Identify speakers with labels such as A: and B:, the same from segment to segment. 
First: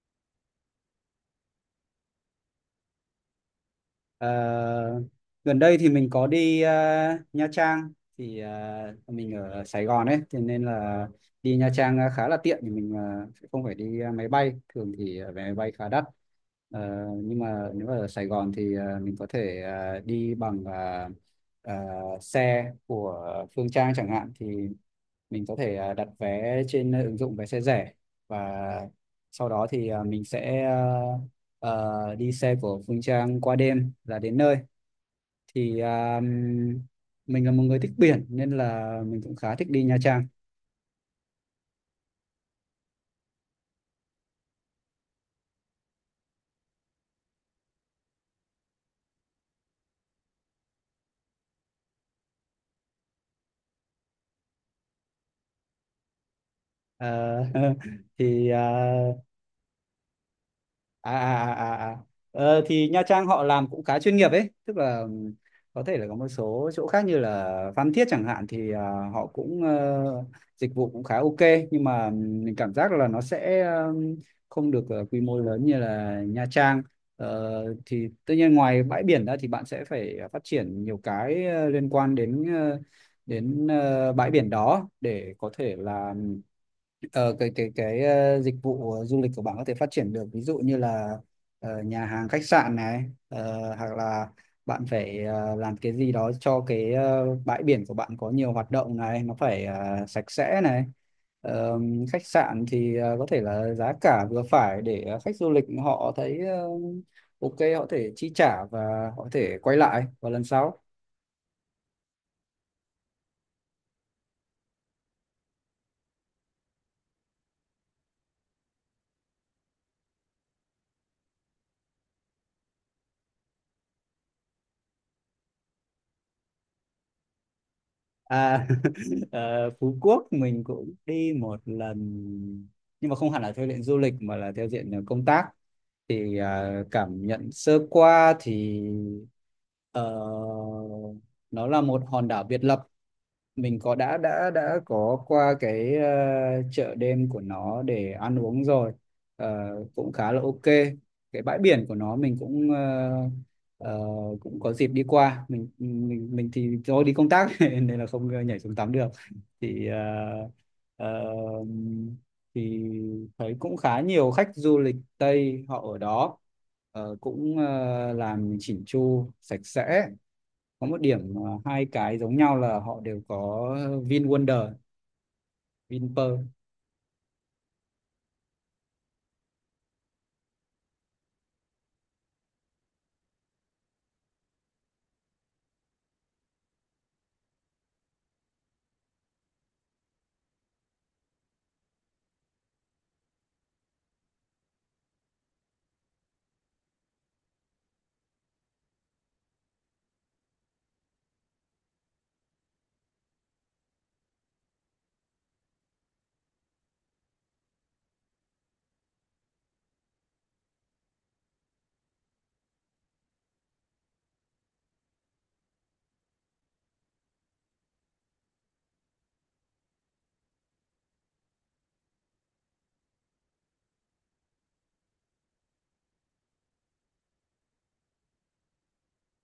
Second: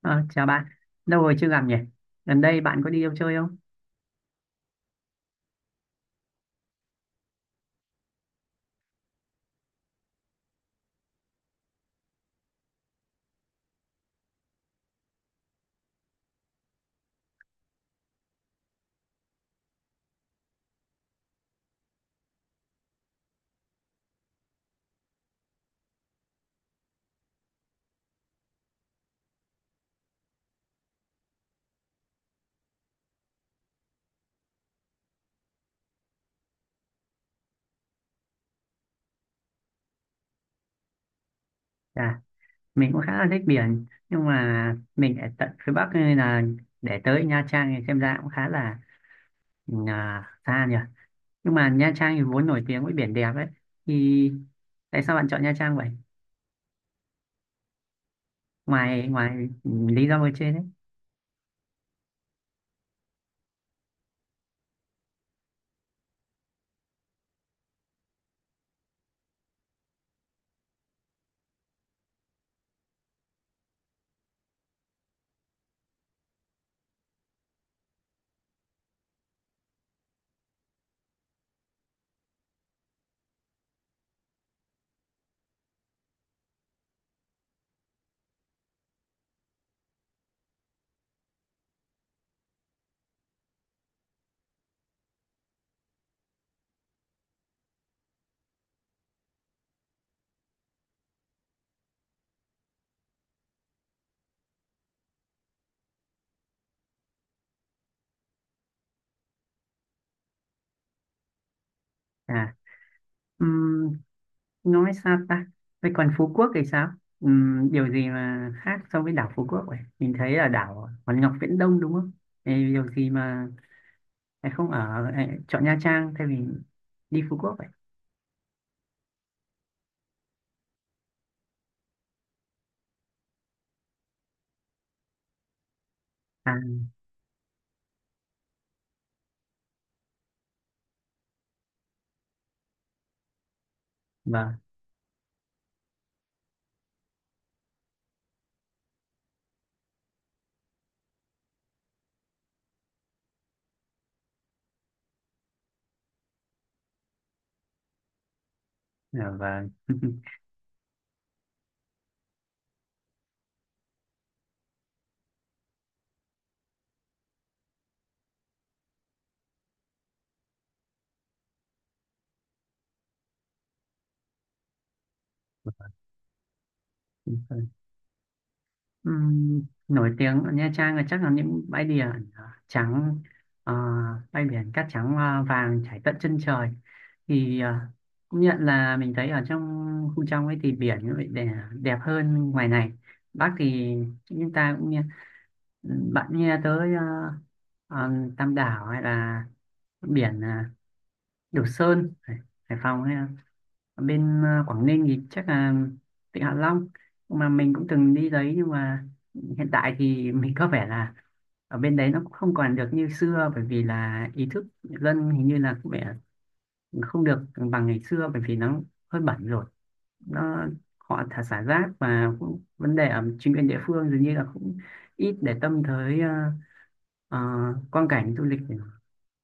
A: Ờ, Chào bạn, lâu rồi chưa gặp nhỉ? Gần đây bạn có đi đâu chơi không?
B: Ờ, Gần đây thì mình có đi Nha Trang, thì mình ở Sài Gòn ấy, thế nên là đi Nha Trang khá là tiện, thì mình sẽ không phải đi máy bay, thường thì vé máy bay khá đắt. Nhưng mà nếu mà ở Sài Gòn thì mình có thể đi bằng ờ, xe của Phương Trang chẳng hạn, thì mình có thể đặt vé trên ứng dụng Vé Xe Rẻ, và sau đó thì mình sẽ đi xe của Phương Trang qua đêm là đến nơi. Thì mình là một người thích biển nên là mình cũng khá thích đi Nha Trang.
A: À, mình cũng khá là thích biển, nhưng mà mình ở tận phía Bắc nên là để tới Nha Trang thì xem ra cũng khá là xa nhỉ. Nhưng mà Nha Trang thì vốn nổi tiếng với biển đẹp ấy, thì tại sao bạn chọn Nha Trang vậy?
B: Ờ, thì
A: Ngoài ngoài ừ, lý do ở trên đấy.
B: à, à, à, à, à. Thì Nha Trang họ làm cũng khá chuyên nghiệp ấy, tức là có thể là có một số chỗ khác như là Phan Thiết chẳng hạn, thì họ cũng, dịch vụ cũng khá ok, nhưng mà mình cảm giác là nó sẽ không được quy mô lớn như là Nha Trang. Thì tất nhiên ngoài bãi biển ra thì bạn sẽ phải phát triển nhiều cái liên quan đến bãi biển đó, để có thể là cái dịch vụ du lịch của bạn có thể phát triển được, ví dụ như là nhà hàng khách sạn này, hoặc là bạn phải làm cái gì đó cho cái bãi biển của bạn có nhiều hoạt động này, nó phải sạch sẽ này. Ờ, Khách sạn thì có thể là giá cả vừa phải để khách du lịch họ thấy ok, họ có thể chi trả và họ có thể quay lại vào lần sau.
A: À, ừm, nói sao ta? Vậy còn Phú Quốc thì sao? Điều gì mà khác so với đảo Phú Quốc vậy? Mình thấy là đảo Hòn Ngọc Viễn Đông đúng không? Ê, điều gì mà em không ở em chọn Nha Trang thay vì đi Phú Quốc vậy?
B: À, Phú Quốc mình cũng đi một lần, nhưng mà không hẳn là theo diện du lịch mà là theo diện công tác. Thì
A: À,
B: cảm nhận sơ qua thì ờ, nó là một hòn đảo biệt lập. Mình có đã đã
A: vâng.
B: đã có qua cái chợ đêm của nó để ăn uống rồi. Ờ, Cũng khá là ok. Cái bãi biển của nó mình cũng ờ, cũng có dịp đi qua. Mình thì do đi công tác nên là không nhảy xuống tắm được.
A: Dạ vâng.
B: thì ờ, ờ, thì thấy cũng khá nhiều khách du lịch Tây họ ở đó. Cũng làm chỉnh chu sạch sẽ. Có một điểm hai cái giống nhau là họ đều có Vin Wonder, Vinpearl.
A: Đúng rồi. Ừm, nổi tiếng ở Nha Trang là chắc là những bãi biển trắng, ờ, bãi biển cát trắng vàng trải tận chân trời thì công nhận là mình thấy ở trong khu trong ấy thì biển nó lại đẹp hơn ngoài này. Bác thì chúng ta cũng nghe bạn nghe tới ờ, Tam Đảo hay là biển Đồ Sơn Hải, Hải Phòng ấy. Ở bên Quảng Ninh thì chắc là Vịnh Hạ Long mà mình cũng từng đi đấy, nhưng mà hiện tại thì mình có vẻ là ở bên đấy nó cũng không còn được như xưa, bởi vì là ý thức dân hình như là cũng vẻ không được bằng ngày xưa, bởi vì nó hơi bẩn rồi, nó họ thả xả rác và cũng vấn đề ở chính quyền địa phương dường như là cũng ít để tâm tới ờ, quang cảnh du lịch của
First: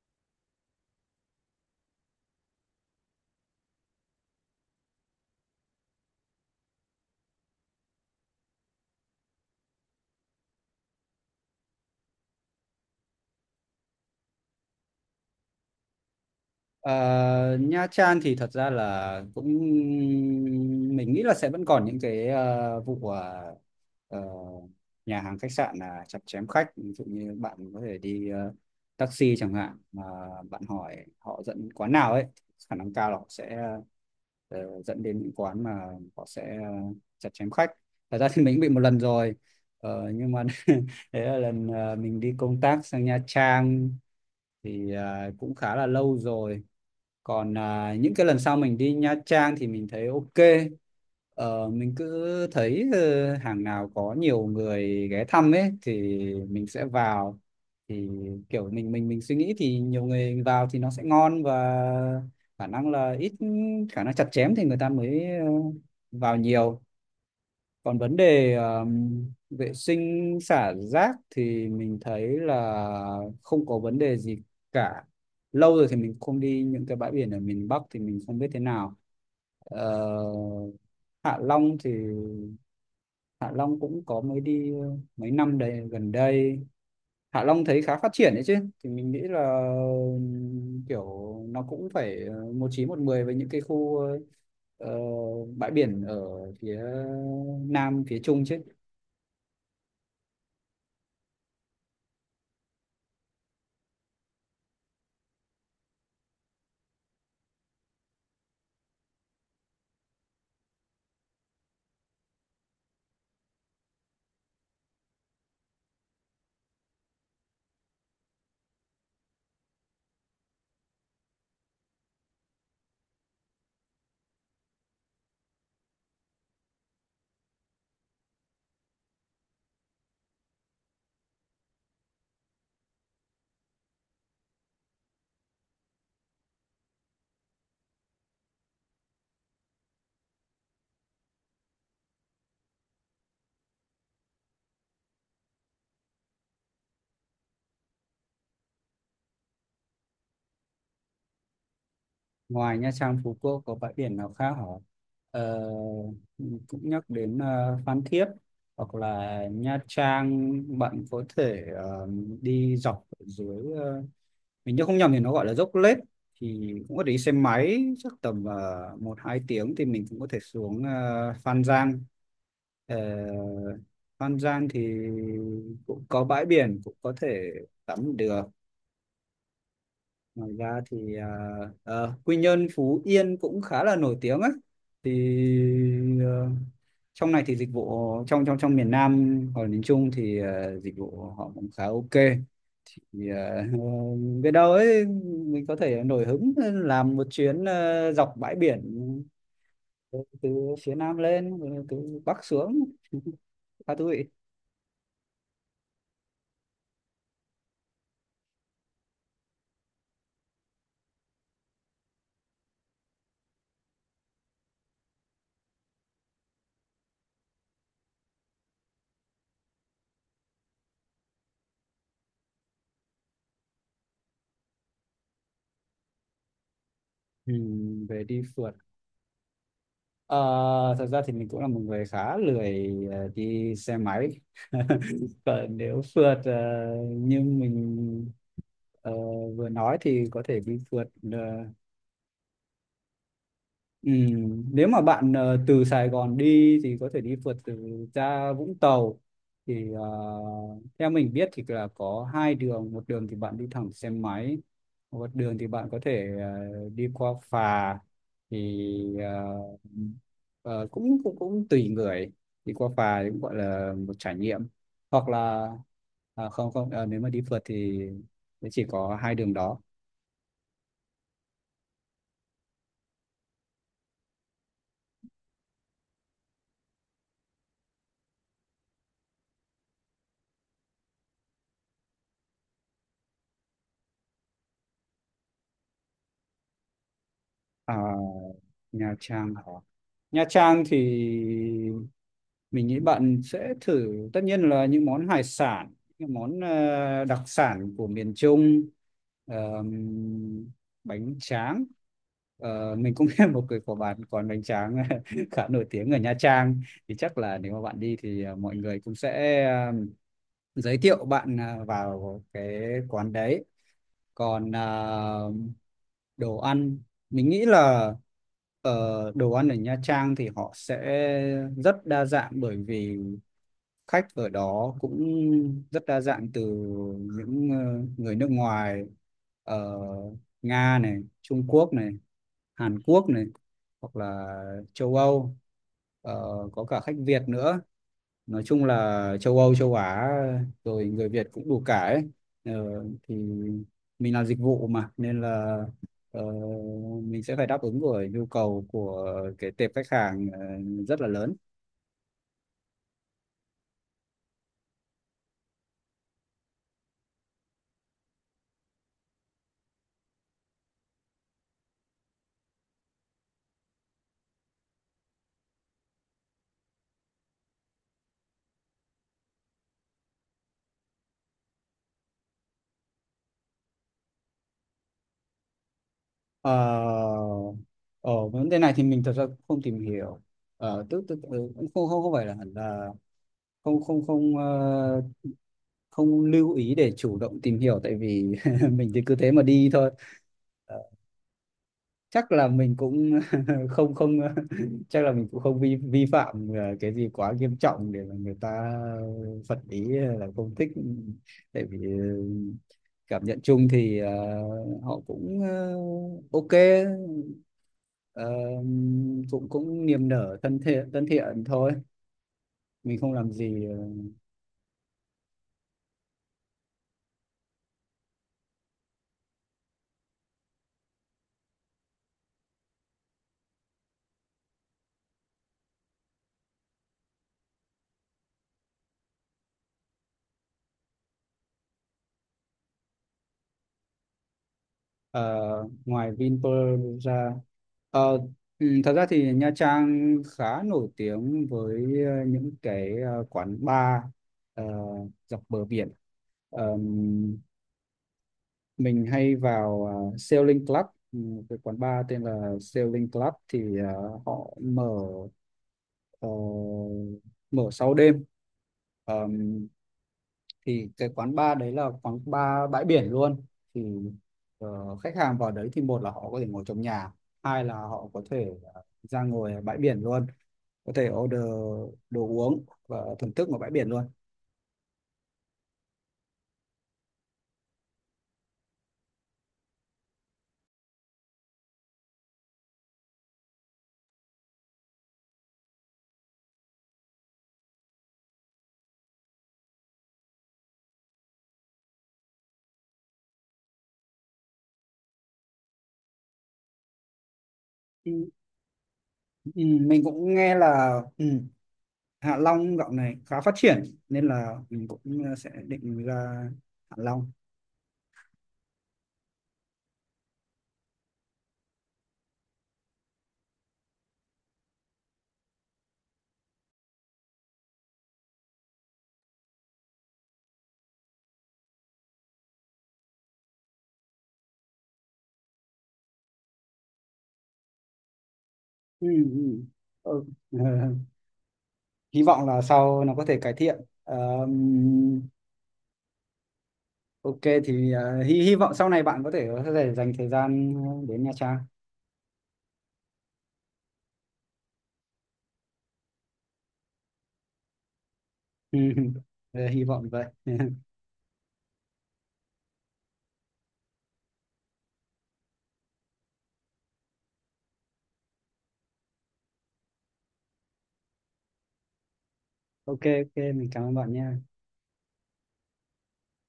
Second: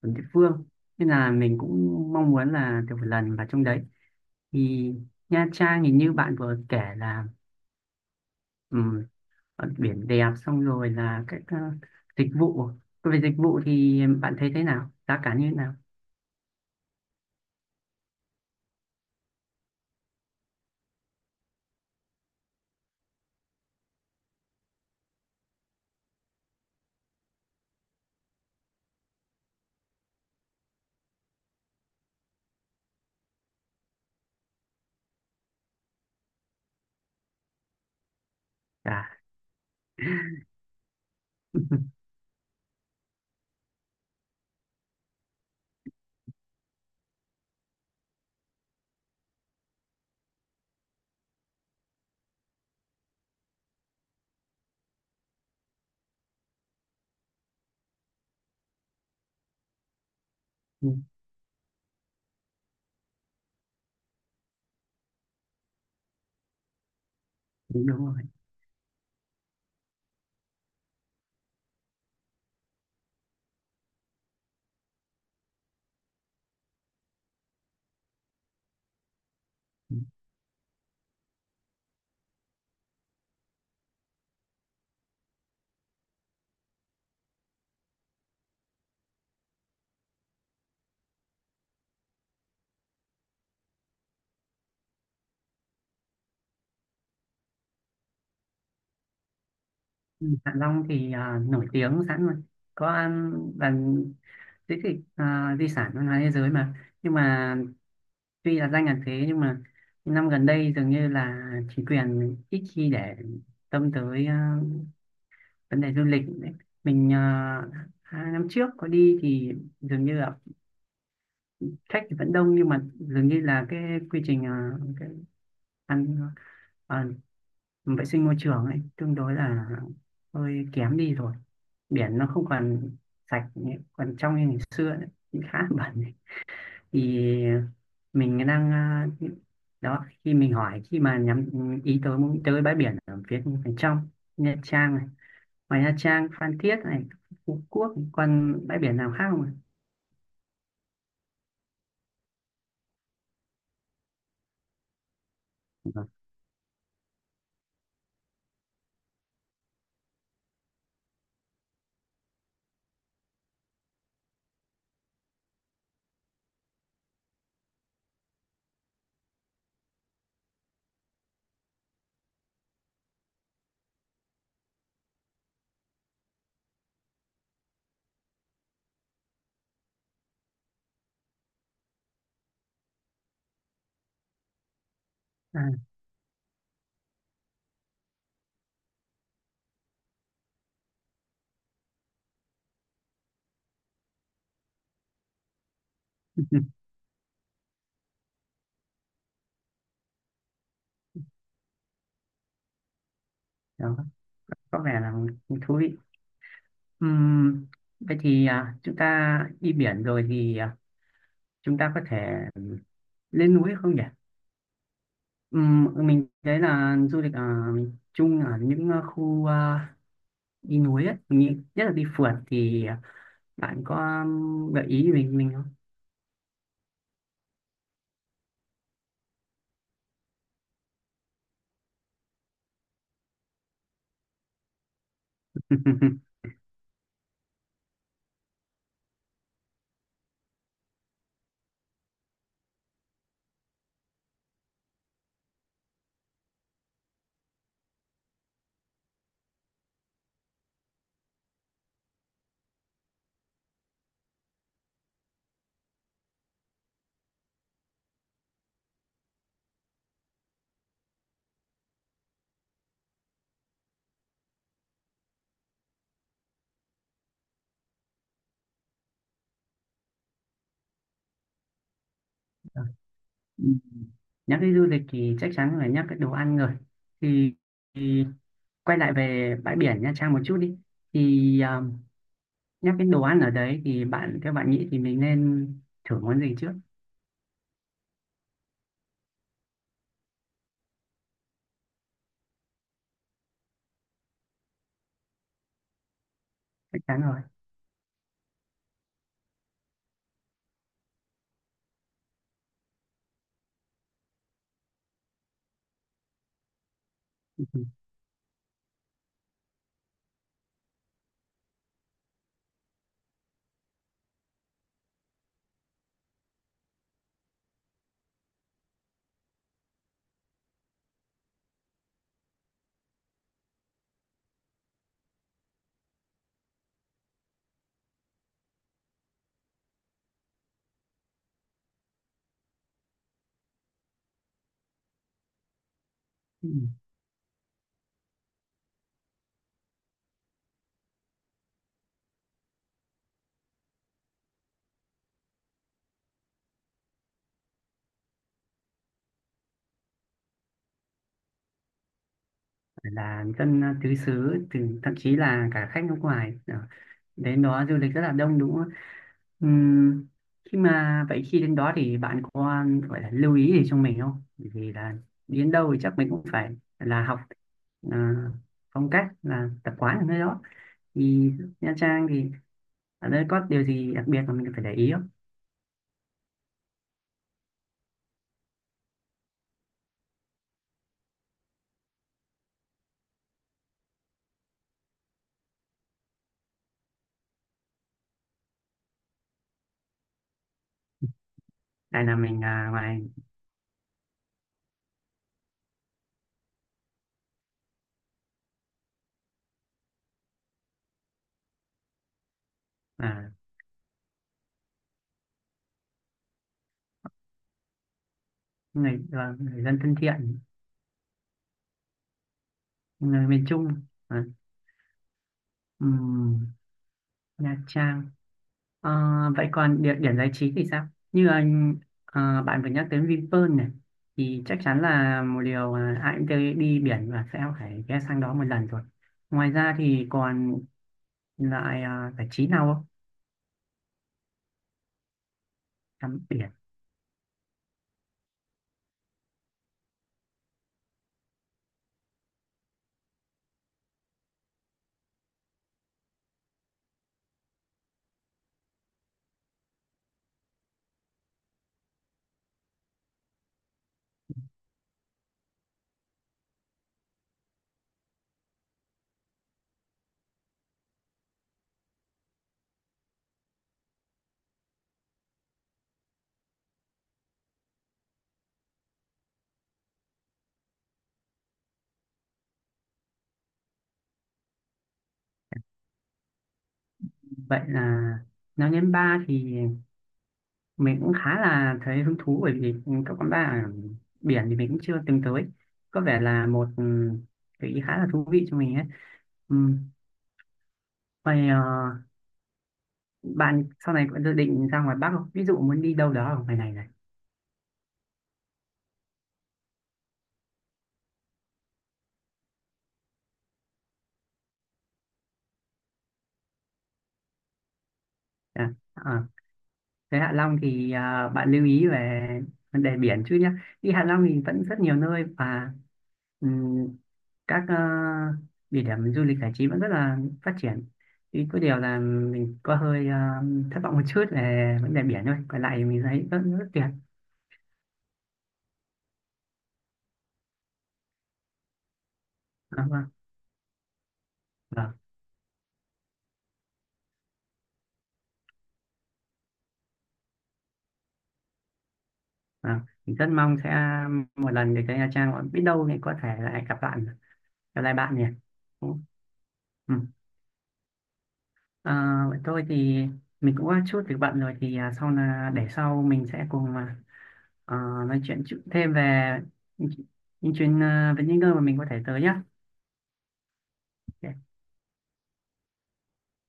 A: địa phương, nên là mình cũng mong muốn là được một lần vào trong đấy. Thì Nha Trang thì như bạn vừa kể là ừm, biển đẹp, xong rồi là các dịch vụ. Về dịch vụ thì bạn thấy thế nào, giá cả như thế nào?
B: Ờ, Nha Trang thì thật ra là cũng, mình nghĩ là sẽ vẫn còn những cái vụ ờ, nhà hàng khách sạn là chặt chém khách, ví dụ như bạn có thể đi taxi chẳng hạn, mà bạn hỏi họ dẫn quán nào ấy, khả năng cao là họ sẽ dẫn đến những quán mà họ sẽ chặt chém khách. Thật ra thì mình cũng bị một lần
A: Cả.
B: rồi. Nhưng mà đấy là lần mình đi công tác sang Nha Trang, thì cũng khá là lâu rồi. Còn những cái lần sau mình đi Nha Trang thì mình thấy ok. Mình cứ thấy hàng nào có nhiều người ghé thăm ấy thì mình sẽ vào. Thì kiểu mình suy nghĩ thì nhiều người vào thì nó sẽ ngon, và khả năng là ít khả năng chặt chém thì người ta mới vào nhiều.
A: Đúng, đúng
B: Còn
A: rồi.
B: vấn đề vệ sinh xả rác thì mình thấy là không có vấn đề gì cả. Lâu rồi thì mình không đi những cái bãi biển ở miền Bắc thì mình không biết thế nào. Ờ, Hạ Long thì Hạ Long cũng có mới đi mấy năm đây gần đây. Hạ Long thấy khá phát triển đấy chứ. Thì mình nghĩ là kiểu nó cũng phải một chín một mười với những cái khu ờ, bãi biển ở phía Nam, phía Trung chứ.
A: Ừ, Hạ Long thì à, nổi tiếng sẵn rồi, có ăn bạn di tích à, di sản văn hóa thế giới mà. Nhưng mà tuy là danh là thế, nhưng mà những năm gần đây dường như là chính quyền ít khi để tâm tới à, vấn đề du lịch đấy. Mình 2 năm trước có đi thì dường như là khách thì vẫn đông, nhưng mà dường như là cái quy trình cái ăn ờ, vệ sinh môi trường ấy tương đối là hơi kém đi rồi. Biển nó không còn sạch nữa, còn trong như ngày xưa nữa, cũng khá là bẩn ấy. Thì mình đang ờ, đó khi mình hỏi khi mà nhắm ý tới muốn tới bãi biển ở phía bên trong Nha Trang này, ngoài Nha Trang, Phan Thiết này, Phú Quốc còn bãi biển nào khác không ạ?
B: Ngoài Nha Trang, Phú Quốc có bãi biển nào khác hả? Ờ,
A: Vâng.
B: Cũng nhắc đến Phan Thiết hoặc là Nha Trang, bạn có thể đi dọc ở dưới. Ờ, mình nhớ không nhầm thì nó gọi là Dốc Lết. Thì cũng có thể đi xe máy chắc tầm một hai tiếng, thì mình cũng có thể xuống Phan Giang. Ờ, Phan Giang thì cũng có bãi biển, cũng có thể tắm được. Ngoài ra thì Quy Nhơn, Phú Yên cũng khá là nổi tiếng ấy. Thì
A: À,
B: ờ, trong này thì dịch vụ trong trong trong miền Nam hoặc là miền Trung thì dịch vụ họ cũng khá ok. Thì biết đâu ấy mình có thể nổi hứng làm một chuyến dọc bãi biển, từ từ phía Nam lên, từ Bắc xuống khá
A: đó
B: thú vị.
A: có vẻ là thú vị. Ừm, vậy thì à, chúng ta đi biển rồi thì à, chúng ta có thể lên núi không nhỉ? Mình thấy là du lịch ở miền Trung ở những khu đi núi ấy, mình nghĩ nhất là đi phượt thì bạn có gợi ý mình không?
B: Ừ, về đi phượt. Ờ, Thật ra thì mình cũng là một người khá lười đi xe máy. Còn nếu phượt như mình ờ, vừa nói thì có thể đi phượt. ờ, Nếu mà bạn từ Sài Gòn đi thì có thể đi phượt từ, ra Vũng Tàu. Thì theo mình biết thì là có hai đường, một đường thì bạn đi thẳng xe máy, một đường thì bạn có thể đi qua phà. Thì ờ, Ờ, cũng cũng cũng tùy người. Thì qua phà thì cũng gọi là một trải nghiệm. Hoặc là à, không không ờ, nếu mà đi phượt thì chỉ có hai đường đó.
A: Ừ. Nhắc đến du lịch thì chắc chắn phải nhắc cái đồ ăn rồi thì, thì quay lại về bãi biển Nha Trang một chút đi. Thì à, nhắc đến đồ ăn ở đấy thì bạn theo bạn nghĩ thì mình nên thử món gì trước?
B: à, Nha Trang Nha Trang thì mình nghĩ bạn sẽ thử tất nhiên là những món hải sản, những món
A: Chắc chắn rồi.
B: đặc sản của miền Trung, ờm, bánh tráng. Mình cũng biết một cái của bạn còn bánh tráng khá nổi tiếng ở Nha Trang. Thì chắc là nếu mà bạn đi thì mọi người cũng sẽ giới thiệu bạn vào cái quán đấy. Còn đồ ăn, mình nghĩ là đồ ăn ở Nha Trang thì họ sẽ rất đa dạng, bởi vì khách ở đó cũng rất đa dạng, từ những người nước ngoài ở Nga này, Trung Quốc này, Hàn Quốc này, hoặc là châu Âu. Ờ,
A: Ừ.
B: có cả khách Việt nữa, nói chung là châu Âu, châu Á, rồi người Việt cũng đủ cả ấy. ờ, thì mình làm dịch vụ mà nên là ờ, mình sẽ phải đáp ứng rồi nhu cầu của cái tệp khách hàng rất là lớn.
A: Phải là dân tứ xứ, từ thậm chí là cả khách nước ngoài. Ờ, đến đó du lịch rất là đông đúng không? Ừm, khi mà vậy khi đến đó thì bạn có gọi là lưu ý gì cho mình không? Bởi vì là đến đâu thì chắc mình cũng phải là học à, phong cách là tập quán ở nơi đó. Thì Nha Trang thì ở đây có điều gì đặc biệt mà mình phải để ý không?
B: Ờ, Ở vấn đề này thì mình thật ra cũng không tìm hiểu. Ờ, tức tức ừ, Cũng không không không phải là hẳn là không không không ờ, không lưu ý để chủ động tìm hiểu, tại vì mình thì cứ thế mà đi thôi.
A: Tại là
B: Chắc
A: mình
B: là
A: à,
B: mình
A: ngoài
B: cũng không không chắc là mình cũng không vi vi phạm cái gì quá nghiêm trọng để mà người ta phật ý là không thích. Tại vì cảm
A: à,
B: nhận chung thì họ cũng ok, ờ,
A: người, là
B: cũng
A: người dân
B: cũng
A: thân
B: niềm nở,
A: thiện,
B: thân thiện thôi, mình không
A: người
B: làm
A: miền
B: gì
A: Trung, à, ừm, Nha Trang. Ờ, vậy còn địa điểm giải trí thì sao? Như anh bạn vừa nhắc đến Vinpearl này thì chắc chắn là một điều mà ai cũng tới đi biển và sẽ phải ghé sang đó một lần rồi. Ngoài ra thì còn lại giải trí nào không?
B: ờ, ngoài
A: Tắm biển.
B: Vinpearl ra. Ờ, Thật ra thì Nha Trang khá nổi tiếng với những cái quán bar ờ, dọc bờ biển. Ờm, mình hay vào Sailing Club, ừ, cái quán bar tên là Sailing Club thì họ mở ờ, mở sau đêm. Ờm, thì cái quán bar đấy là quán bar bãi biển luôn. Thì khách hàng vào đấy thì một là họ có thể ngồi trong nhà, hai là họ có thể ra ngồi ở bãi biển luôn, có thể order đồ uống và thưởng thức ở bãi biển luôn.
A: Vậy là nói đến bar thì mình cũng khá là thấy hứng thú, bởi vì các quán bar ở biển thì mình cũng chưa từng tới. Có vẻ là một ừ, gợi ý khá là thú vị cho mình ấy. Ừ. Vậy bạn sau này có dự định ra ngoài Bắc không? Ví dụ muốn đi đâu đó ở ngoài này này.
B: Ừ, ừ, mình cũng nghe là Hạ Long dạo này khá phát triển, nên là mình cũng sẽ định ra Hạ Long.
A: À, à, thế Hạ Long thì à, bạn lưu ý về vấn đề biển chứ nhé. Đi Hạ Long thì vẫn rất nhiều nơi và ừm, các địa điểm du lịch giải trí vẫn rất là phát triển. Thì có điều là mình có hơi thất vọng một chút về vấn đề biển thôi. Còn lại thì mình thấy rất rất tuyệt.
B: Ừ, ừ. Ừ. Hy vọng là
A: À,
B: sau
A: vâng,
B: nó có thể cải thiện. Ờ,
A: vâng,
B: Ok, thì hy hy vọng sau này bạn có thể dành thời gian đến Nha Trang.
A: vâng. Mình rất mong sẽ một lần được tới Nha Trang. Biết đâu thì có thể lại gặp bạn, gặp lại bạn nhỉ.
B: Hy
A: Ừ.
B: vọng vậy.
A: À, vậy tôi thì mình cũng có chút việc bận rồi thì à, sau là để sau mình sẽ cùng à, à, nói chuyện chút thêm về những, chuyện những chuyến à, về những nơi mà mình có thể tới nhá.
B: Ok, ok, mình cảm ơn bạn
A: Ok.
B: nha.